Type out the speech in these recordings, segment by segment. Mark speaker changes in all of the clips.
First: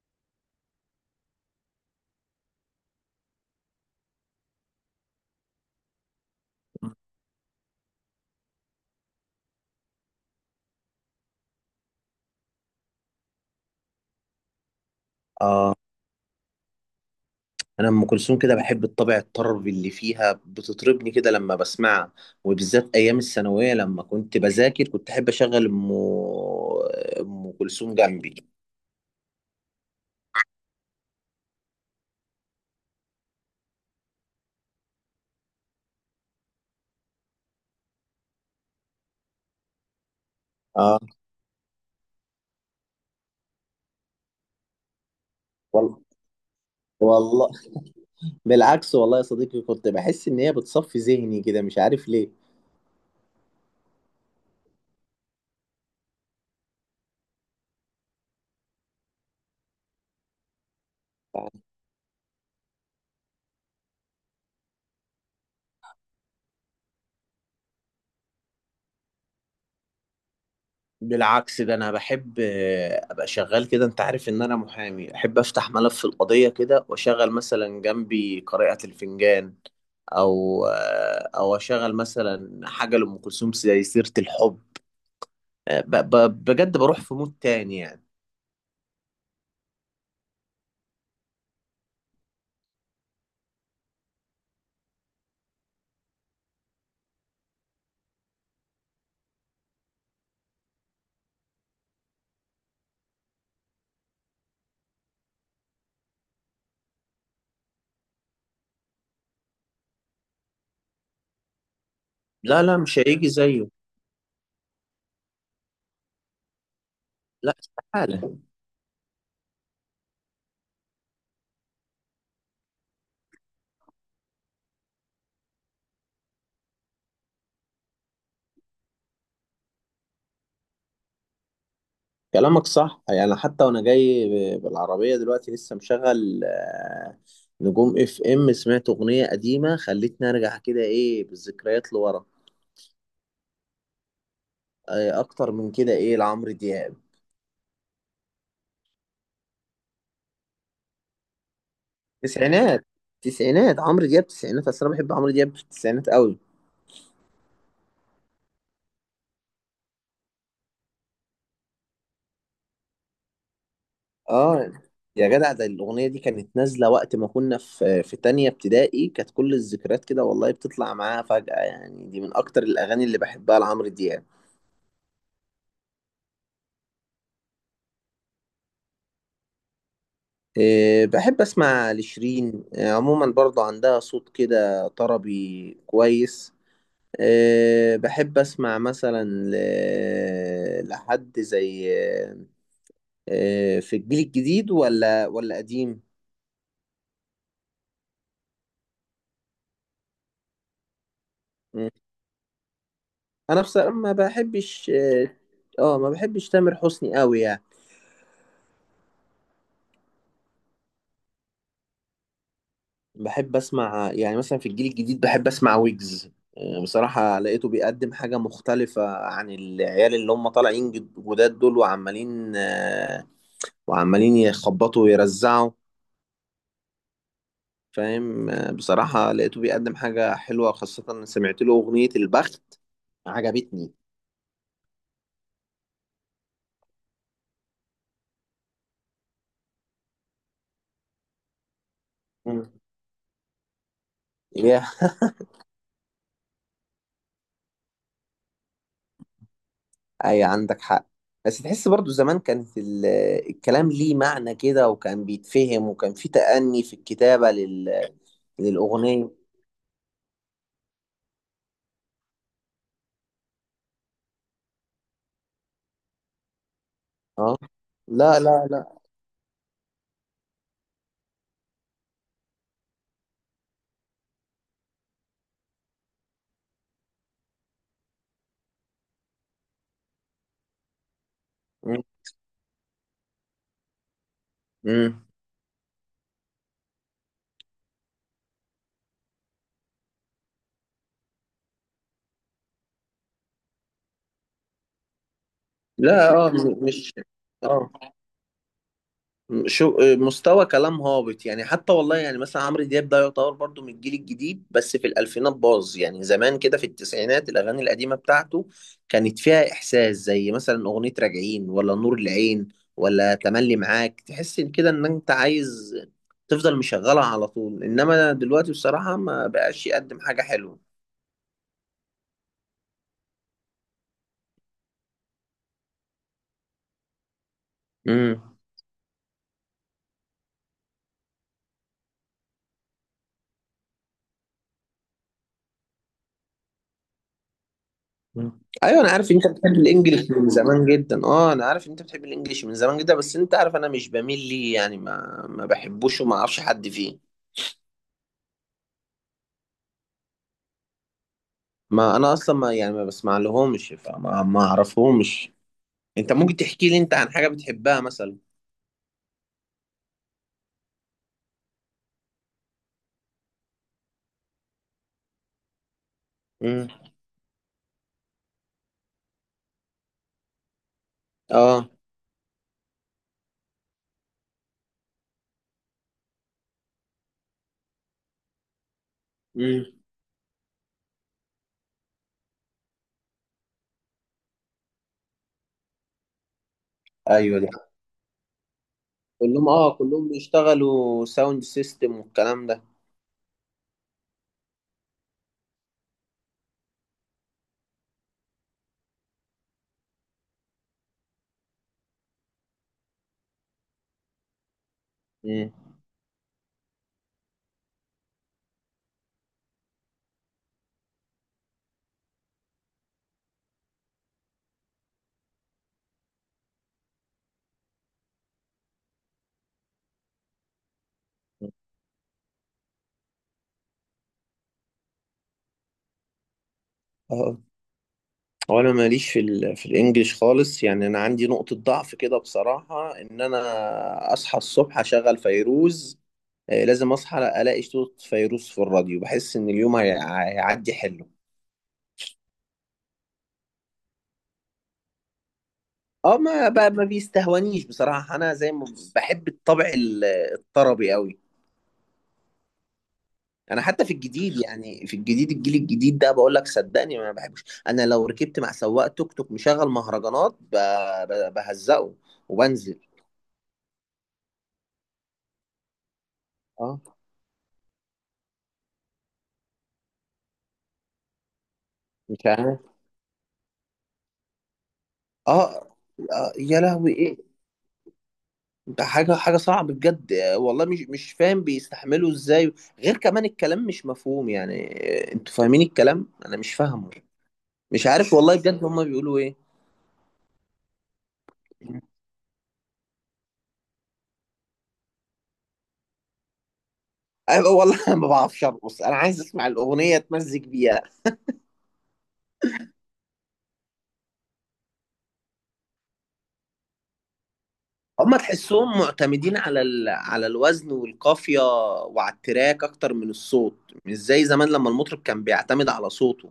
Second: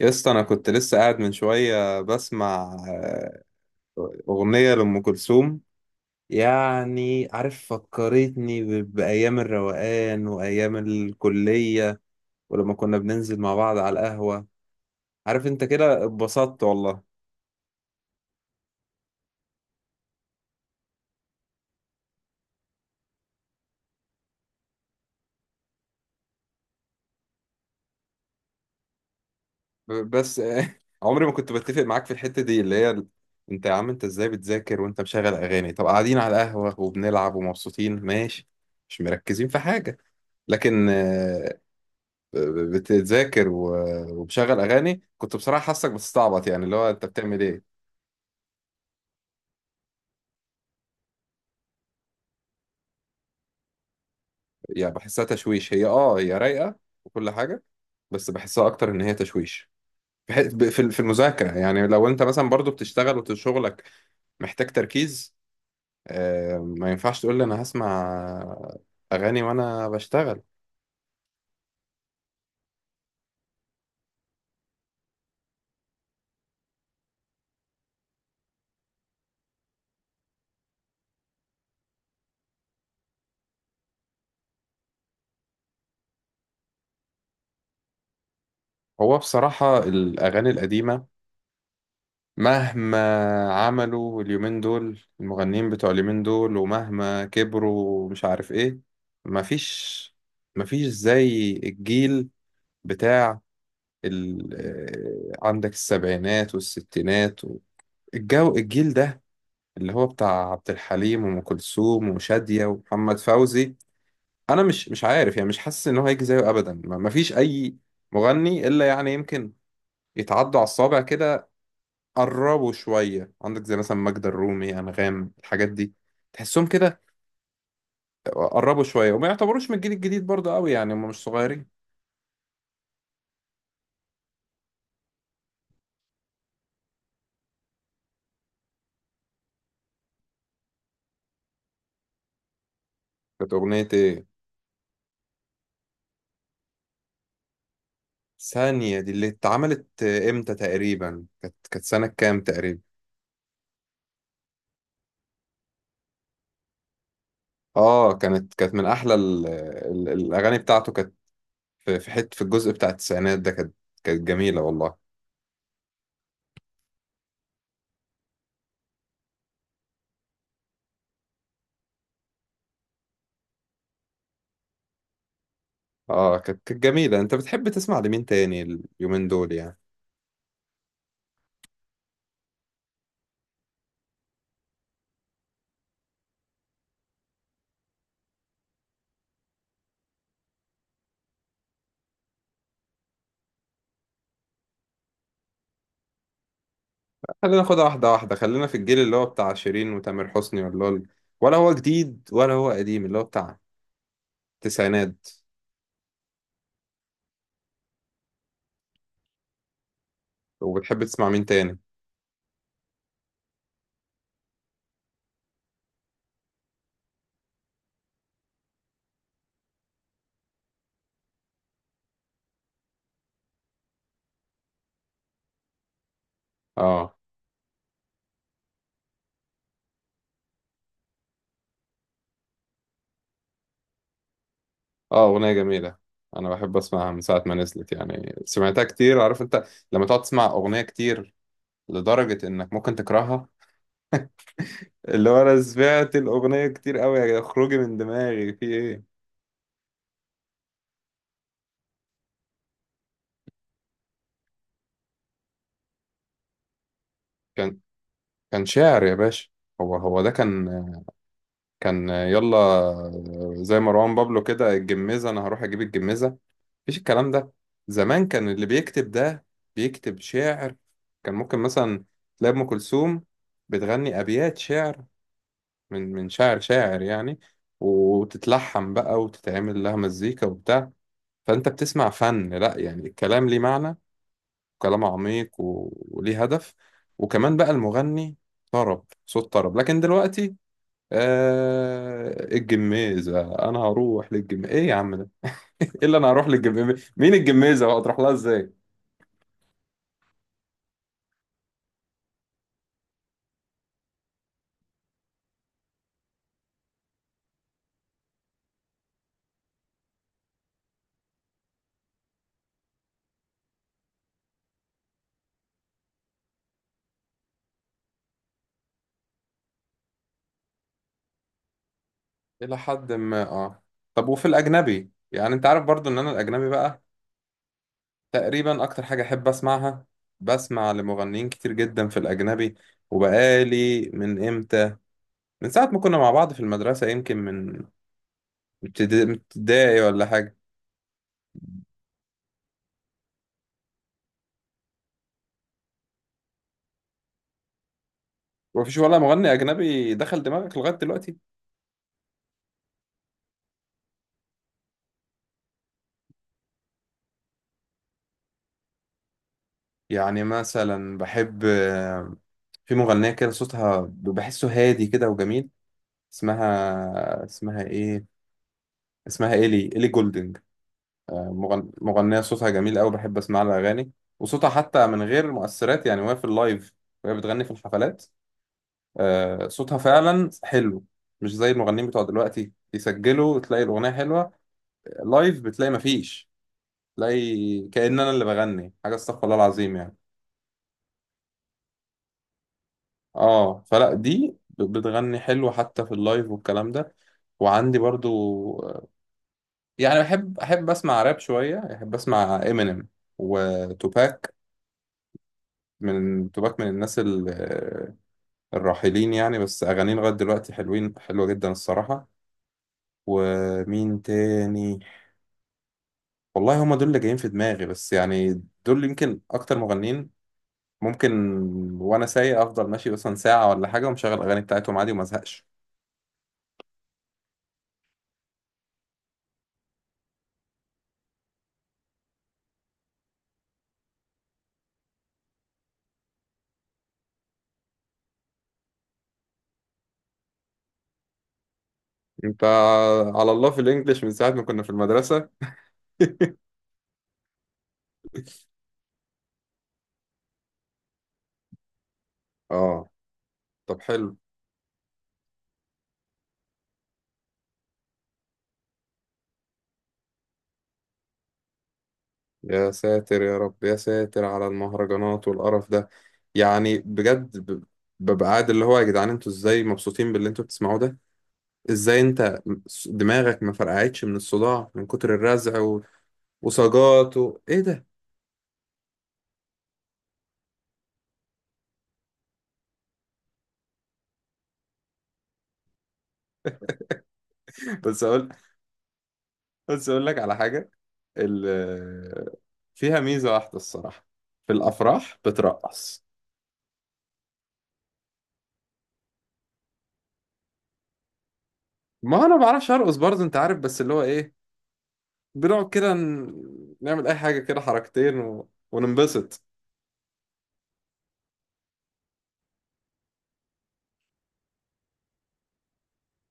Speaker 1: يا اسطى انا كنت لسه قاعد من شويه بسمع آه، اغنيه لام كلثوم. يعني عارف، فكرتني بايام الروقان وايام الكليه، ولما كنا بننزل مع بعض على القهوه. عارف انت
Speaker 2: آه،
Speaker 1: كده، اتبسطت والله.
Speaker 2: أنا أم كلثوم كده بحب الطابع الطربي اللي فيها بتطربني كده لما بسمعها. وبالذات أيام الثانوية لما كنت بذاكر كنت أحب أشغل أم كلثوم جنبي.
Speaker 1: بس عمري ما كنت بتفق معاك في الحته دي اللي هي انت يا عم، انت ازاي بتذاكر وانت مشغل اغاني؟ طب قاعدين على القهوه وبنلعب ومبسوطين ماشي، مش مركزين في حاجه. لكن
Speaker 2: آه،
Speaker 1: بتذاكر ومشغل اغاني، كنت بصراحه حاسك
Speaker 2: والله،
Speaker 1: بتستعبط، يعني اللي هو انت بتعمل
Speaker 2: والله،
Speaker 1: ايه؟
Speaker 2: بالعكس والله يا صديقي كنت بحس إن هي بتصفي ذهني كده، مش عارف ليه.
Speaker 1: يعني بحسها تشويش. هي اه هي رايقه وكل حاجه، بس بحسها اكتر ان هي تشويش في في المذاكره. يعني لو انت مثلا برضو بتشتغل وشغلك محتاج تركيز، ما ينفعش تقول لي انا هسمع اغاني وانا بشتغل.
Speaker 2: بالعكس ده انا بحب ابقى شغال كده. انت عارف ان انا محامي، احب افتح ملف القضية كده واشغل مثلا جنبي قارئة الفنجان، او او اشغل مثلا حاجه لام كلثوم زي سيره الحب. بجد بروح في مود تاني يعني.
Speaker 1: هو بصراحه الاغاني القديمه، مهما عملوا اليومين دول المغنيين بتوع اليومين دول، ومهما كبروا مش عارف ايه، مفيش، مفيش زي الجيل بتاع ال... عندك السبعينات والستينات و... الجو الجيل ده، اللي هو بتاع عبد الحليم وأم كلثوم
Speaker 2: لا
Speaker 1: وشادية
Speaker 2: لا، مش
Speaker 1: ومحمد
Speaker 2: هيجي زيه.
Speaker 1: فوزي. أنا مش عارف يعني، مش حاسس إن هو هيجي زيه أبدا، مفيش
Speaker 2: لا
Speaker 1: أي
Speaker 2: استحاله.
Speaker 1: مغني، إلا يعني يمكن يتعدوا على الصابع كده. قربوا شوية، عندك زي مثلا ماجدة الرومي، أنغام، الحاجات دي تحسهم كده قربوا شوية، وما يعتبروش من الجيل الجديد برضه قوي يعني، هم مش صغيرين.
Speaker 2: كلامك صح يعني، حتى وانا جاي بالعربيه دلوقتي لسه مشغل نجوم اف ام، سمعت اغنيه قديمه خلتني ارجع كده، ايه، بالذكريات لورا.
Speaker 1: كانت أغنية إيه؟
Speaker 2: اكتر من كده، ايه، لعمرو دياب.
Speaker 1: ثانية دي اللي اتعملت إمتى تقريبا؟ كانت سنة كام تقريبا؟
Speaker 2: تسعينات تسعينات. عمرو دياب تسعينات، اصل انا بحب عمرو دياب في التسعينات قوي.
Speaker 1: آه كانت من أحلى ال... ال... الأغاني بتاعته. كانت في في حتة، في الجزء بتاع التسعينات ده، كانت كانت جميلة
Speaker 2: اه،
Speaker 1: والله.
Speaker 2: يا جدع، ده الاغنيه دي كانت نازله وقت ما كنا في تانية ابتدائي. كانت كل الذكريات كده والله بتطلع معاها فجأة يعني، دي من اكتر الاغاني اللي بحبها لعمرو دياب.
Speaker 1: آه كانت جميلة. أنت بتحب تسمع لمين تاني اليومين دول يعني؟
Speaker 2: إيه، بحب اسمع لشيرين. إيه، عموما برضو عندها صوت كده طربي كويس. إيه، بحب اسمع مثلا لحد زي، إيه، في الجيل الجديد ولا قديم.
Speaker 1: خلينا ناخدها واحدة واحدة، خلينا في الجيل اللي هو بتاع شيرين وتامر حسني، ولا ولا هو
Speaker 2: مم.
Speaker 1: جديد ولا هو قديم، اللي هو بتاع
Speaker 2: انا بصراحة
Speaker 1: التسعينات؟
Speaker 2: ما بحبش تامر حسني قوي يعني.
Speaker 1: وبتحب تسمع مين تاني؟
Speaker 2: بحب اسمع يعني مثلا في الجيل الجديد بحب اسمع ويجز. بصراحة لقيته بيقدم حاجة مختلفة عن العيال اللي هم طالعين جداد دول، وعمالين يخبطوا ويرزعوا.
Speaker 1: اه.
Speaker 2: فاهم. بصراحة لقيته بيقدم حاجة حلوة، خاصة إن سمعت له أغنية البخت، عجبتني.
Speaker 1: اه أغنية جميلة، أنا بحب أسمعها من ساعة ما نزلت، يعني سمعتها كتير. عارف أنت لما تقعد تسمع أغنية كتير لدرجة
Speaker 2: مم.
Speaker 1: إنك ممكن تكرهها؟
Speaker 2: يا
Speaker 1: اللي هو أنا سمعت الأغنية كتير أوي، يا جدع، اخرجي من دماغي، في إيه؟
Speaker 2: أي، عندك حق. بس تحس برضو زمان كانت الكلام ليه معنى كده، وكان بيتفهم، وكان في تأني في الكتابة
Speaker 1: كان كان شاعر يا
Speaker 2: للأغنية.
Speaker 1: باشا. هو ده كان كان يلا زي مروان بابلو كده، الجميزة، أنا هروح أجيب الجميزة، مفيش الكلام ده.
Speaker 2: اه،
Speaker 1: زمان
Speaker 2: لا
Speaker 1: كان اللي
Speaker 2: لا لا.
Speaker 1: بيكتب ده بيكتب شعر، كان ممكن مثلا تلاقي أم كلثوم بتغني أبيات شعر من شاعر، شاعر يعني، وتتلحن بقى وتتعمل لها مزيكا وبتاع، فأنت
Speaker 2: مم.
Speaker 1: بتسمع فن. لأ يعني الكلام ليه معنى، وكلام
Speaker 2: مم.
Speaker 1: عميق وليه هدف. وكمان بقى المغني طرب، صوت طرب. لكن دلوقتي آه الجميزة، أنا هروح للجميزة، إيه يا عم ده؟ إيه اللي أنا
Speaker 2: لا،
Speaker 1: هروح للجميزة؟
Speaker 2: مش
Speaker 1: مين الجميزة
Speaker 2: اه
Speaker 1: بقى تروح لها إزاي؟
Speaker 2: شو، مستوى كلام هابط يعني. حتى والله، يعني مثلا عمرو دياب ده يعتبر برضو من الجيل الجديد، بس في الألفينات باظ يعني. زمان كده في التسعينات، الأغاني القديمة بتاعته كانت فيها إحساس، زي مثلا أغنية راجعين ولا نور العين ولا تملي معاك، تحس إن كده إن أنت عايز تفضل مشغلها على طول. إنما دلوقتي بصراحة ما بقاش يقدم حاجة حلوة.
Speaker 1: إلى حد ما اه. طب وفي الأجنبي؟ يعني أنت عارف برضو إن أنا الأجنبي بقى
Speaker 2: مم.
Speaker 1: تقريبا أكتر حاجة أحب أسمعها، بسمع لمغنيين كتير جدا في الأجنبي، وبقالي من إمتى، من ساعة ما كنا مع بعض في المدرسة، يمكن من
Speaker 2: مم. ايوه، انا عارف انت بتحب
Speaker 1: ابتدائي ولا
Speaker 2: الانجليش من
Speaker 1: حاجة.
Speaker 2: زمان جدا. اه، انا عارف انت بتحب الانجليش من زمان جدا، بس انت عارف انا مش بميل ليه يعني، ما بحبوش وما اعرفش حد فيه.
Speaker 1: مفيش ولا مغني أجنبي دخل دماغك لغاية دلوقتي؟
Speaker 2: ما انا اصلا ما يعني ما بسمع لهمش، فما ما اعرفهمش. انت ممكن تحكي لي، انت، عن حاجه بتحبها مثلا؟
Speaker 1: يعني مثلا بحب، في مغنية كده صوتها بحسه هادي كده وجميل،
Speaker 2: امم.
Speaker 1: اسمها إيه، اسمها إيلي، إيلي جولدنج.
Speaker 2: اه.
Speaker 1: مغنية صوتها جميل قوي، بحب اسمع لها اغاني. وصوتها حتى من غير مؤثرات، يعني وهي في اللايف وهي بتغني في الحفلات،
Speaker 2: امم.
Speaker 1: صوتها فعلا حلو. مش زي المغنيين بتوع دلوقتي، يسجلوا تلاقي الاغنية حلوة، لايف بتلاقي مفيش، تلاقي
Speaker 2: ايوه دي،
Speaker 1: كأن انا اللي بغني حاجة، استغفر الله
Speaker 2: كلهم اه
Speaker 1: العظيم يعني.
Speaker 2: كلهم بيشتغلوا ساوند سيستم والكلام ده.
Speaker 1: اه فلا دي بتغني حلو حتى في اللايف والكلام ده. وعندي برضو يعني احب اسمع راب شوية، احب اسمع امينيم وتوباك. من توباك من الناس الراحلين يعني، بس أغانيه لغاية دلوقتي حلوين، حلوة جدا الصراحة. ومين تاني؟ والله هما دول اللي جايين في دماغي بس يعني، دول يمكن أكتر مغنيين ممكن، وأنا سايق أفضل ماشي مثلا ساعة ولا حاجة ومشغل الأغاني بتاعتهم عادي وما أزهقش.
Speaker 2: امم. هو انا ماليش في الانجليش خالص يعني. انا عندي نقطة ضعف كده بصراحة، ان انا اصحى الصبح اشغل فيروز. لازم اصحى الاقي صوت فيروز في الراديو، بحس ان اليوم هيعدي حلو.
Speaker 1: أنت على الله في الإنجليش من ساعة ما كنا في المدرسة.
Speaker 2: اه، ما بيستهونيش بصراحة. انا زي ما بحب الطبع الطربي قوي.
Speaker 1: آه.
Speaker 2: انا
Speaker 1: طب
Speaker 2: حتى في
Speaker 1: حلو.
Speaker 2: الجديد يعني، في الجديد الجيل الجديد ده، بقول لك صدقني ما بحبش. انا لو ركبت مع سواق توك توك مشغل مهرجانات، بهزقه
Speaker 1: يا
Speaker 2: وبنزل.
Speaker 1: ساتر يا رب، يا ساتر على المهرجانات والقرف ده، يعني
Speaker 2: اه،
Speaker 1: بجد ببقى قاعد اللي هو، يا جدعان انتوا ازاي مبسوطين باللي انتوا بتسمعوه ده؟ ازاي
Speaker 2: مش
Speaker 1: انت
Speaker 2: عارف.
Speaker 1: دماغك ما فرقعتش من الصداع من كتر الرزع
Speaker 2: اه،
Speaker 1: و...
Speaker 2: يا لهوي، ايه
Speaker 1: وسجاط و... ايه ده؟
Speaker 2: ده؟ حاجه، حاجه صعبه بجد. والله مش فاهم بيستحملوا ازاي. غير كمان الكلام مش مفهوم يعني. انتوا فاهمين الكلام، انا مش فاهمه. مش
Speaker 1: بس
Speaker 2: عارف
Speaker 1: اقول
Speaker 2: والله بجد هما بيقولوا ايه.
Speaker 1: بس اقول لك على حاجة، ال... فيها ميزة واحدة الصراحة، في الافراح بترقص.
Speaker 2: أيوة والله، انا ما بعرفش ارقص، انا عايز اسمع الاغنيه اتمزج بيها.
Speaker 1: ما انا ما بعرفش ارقص برضه انت عارف، بس اللي هو ايه، بنقعد كده نعمل اي حاجة كده،
Speaker 2: هما
Speaker 1: حركتين و...
Speaker 2: تحسهم معتمدين
Speaker 1: وننبسط.
Speaker 2: على الوزن والقافيه، وعلى التراك اكتر من الصوت، مش زي زمان لما المطرب كان بيعتمد على صوته.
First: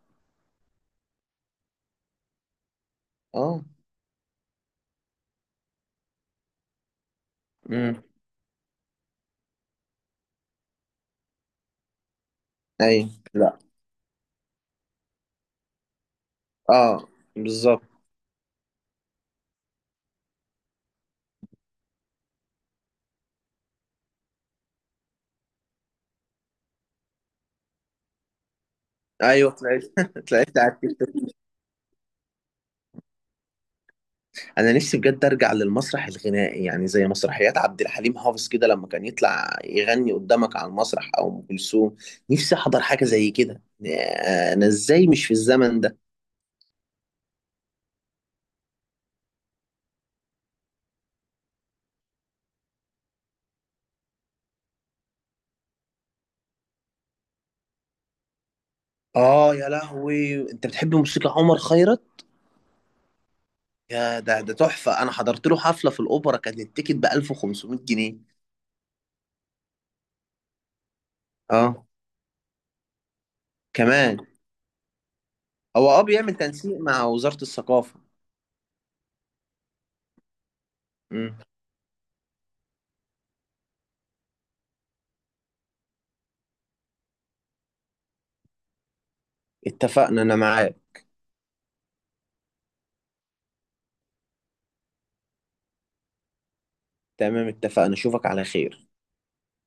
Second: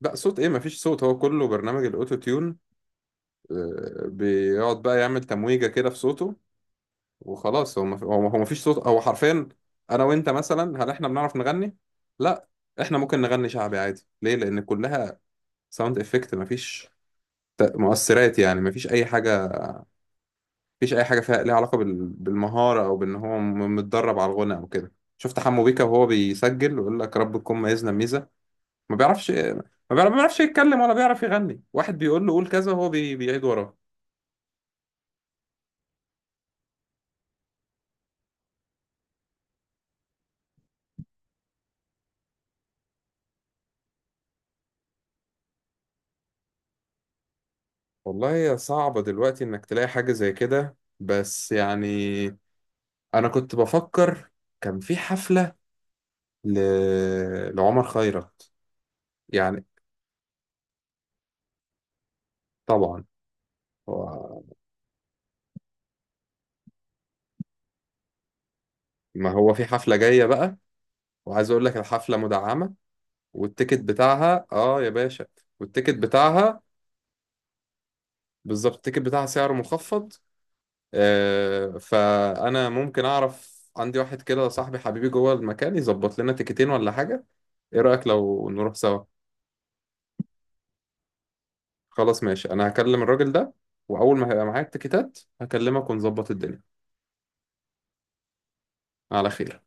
Speaker 1: لا صوت ايه؟ مفيش صوت، هو كله برنامج الاوتو تيون،
Speaker 2: اه.
Speaker 1: بيقعد بقى يعمل تمويجة كده في صوته وخلاص.
Speaker 2: امم.
Speaker 1: هو مفيش صوت، هو حرفيا، انا وانت مثلا هل احنا بنعرف نغني؟ لا، احنا
Speaker 2: ايوه،
Speaker 1: ممكن نغني
Speaker 2: لا.
Speaker 1: شعبي عادي. ليه؟ لان كلها ساوند افكت، مفيش
Speaker 2: اه، بالظبط.
Speaker 1: مؤثرات، يعني مفيش اي حاجة، مفيش اي حاجة فيها ليها علاقة بال... بالمهارة او بان هو متدرب على الغنى او كده. شفت حمو بيكا وهو بيسجل ويقول لك رب تكون ميزنا ميزة، ما بيعرفش،
Speaker 2: ايوه، طلعت
Speaker 1: ما بيعرفش
Speaker 2: طلعت على
Speaker 1: يتكلم ولا
Speaker 2: التيك.
Speaker 1: بيعرف يغني، واحد بيقول له قول كذا وهو بيعيد وراه.
Speaker 2: انا نفسي بجد ارجع للمسرح الغنائي، يعني زي مسرحيات عبد الحليم حافظ كده، لما كان يطلع يغني قدامك على المسرح، او ام كلثوم. نفسي احضر حاجه زي كده. انا ازاي مش في الزمن ده؟
Speaker 1: والله هي صعبة دلوقتي انك تلاقي حاجة زي كده، بس يعني انا كنت بفكر، كان في حفلة ل... لعمر خيرت.
Speaker 2: اه،
Speaker 1: يعني
Speaker 2: يا لهوي، انت بتحب موسيقى عمر خيرت؟
Speaker 1: طبعا
Speaker 2: يا، ده
Speaker 1: هو...
Speaker 2: ده تحفه، انا حضرت له حفله في الاوبرا، كان التيكت ب 1500 جنيه.
Speaker 1: ما هو في حفلة جاية بقى، وعايز اقول لك
Speaker 2: اه،
Speaker 1: الحفلة مدعمة، والتيكت
Speaker 2: كمان.
Speaker 1: بتاعها اه يا باشا،
Speaker 2: هو،
Speaker 1: والتيكت
Speaker 2: بيعمل
Speaker 1: بتاعها،
Speaker 2: تنسيق مع وزاره الثقافه.
Speaker 1: بالظبط، التيكت بتاعها سعره مخفض،
Speaker 2: مم.
Speaker 1: فانا ممكن اعرف عندي واحد كده صاحبي حبيبي جوه المكان يظبط لنا تيكتين ولا حاجه. ايه رايك لو نروح سوا؟
Speaker 2: اتفقنا، انا معاك.
Speaker 1: خلاص ماشي، انا هكلم الراجل ده، واول ما هيبقى معايا التيكتات هكلمك ونظبط الدنيا.
Speaker 2: تمام اتفقنا، اشوفك على خير.
Speaker 1: على خير.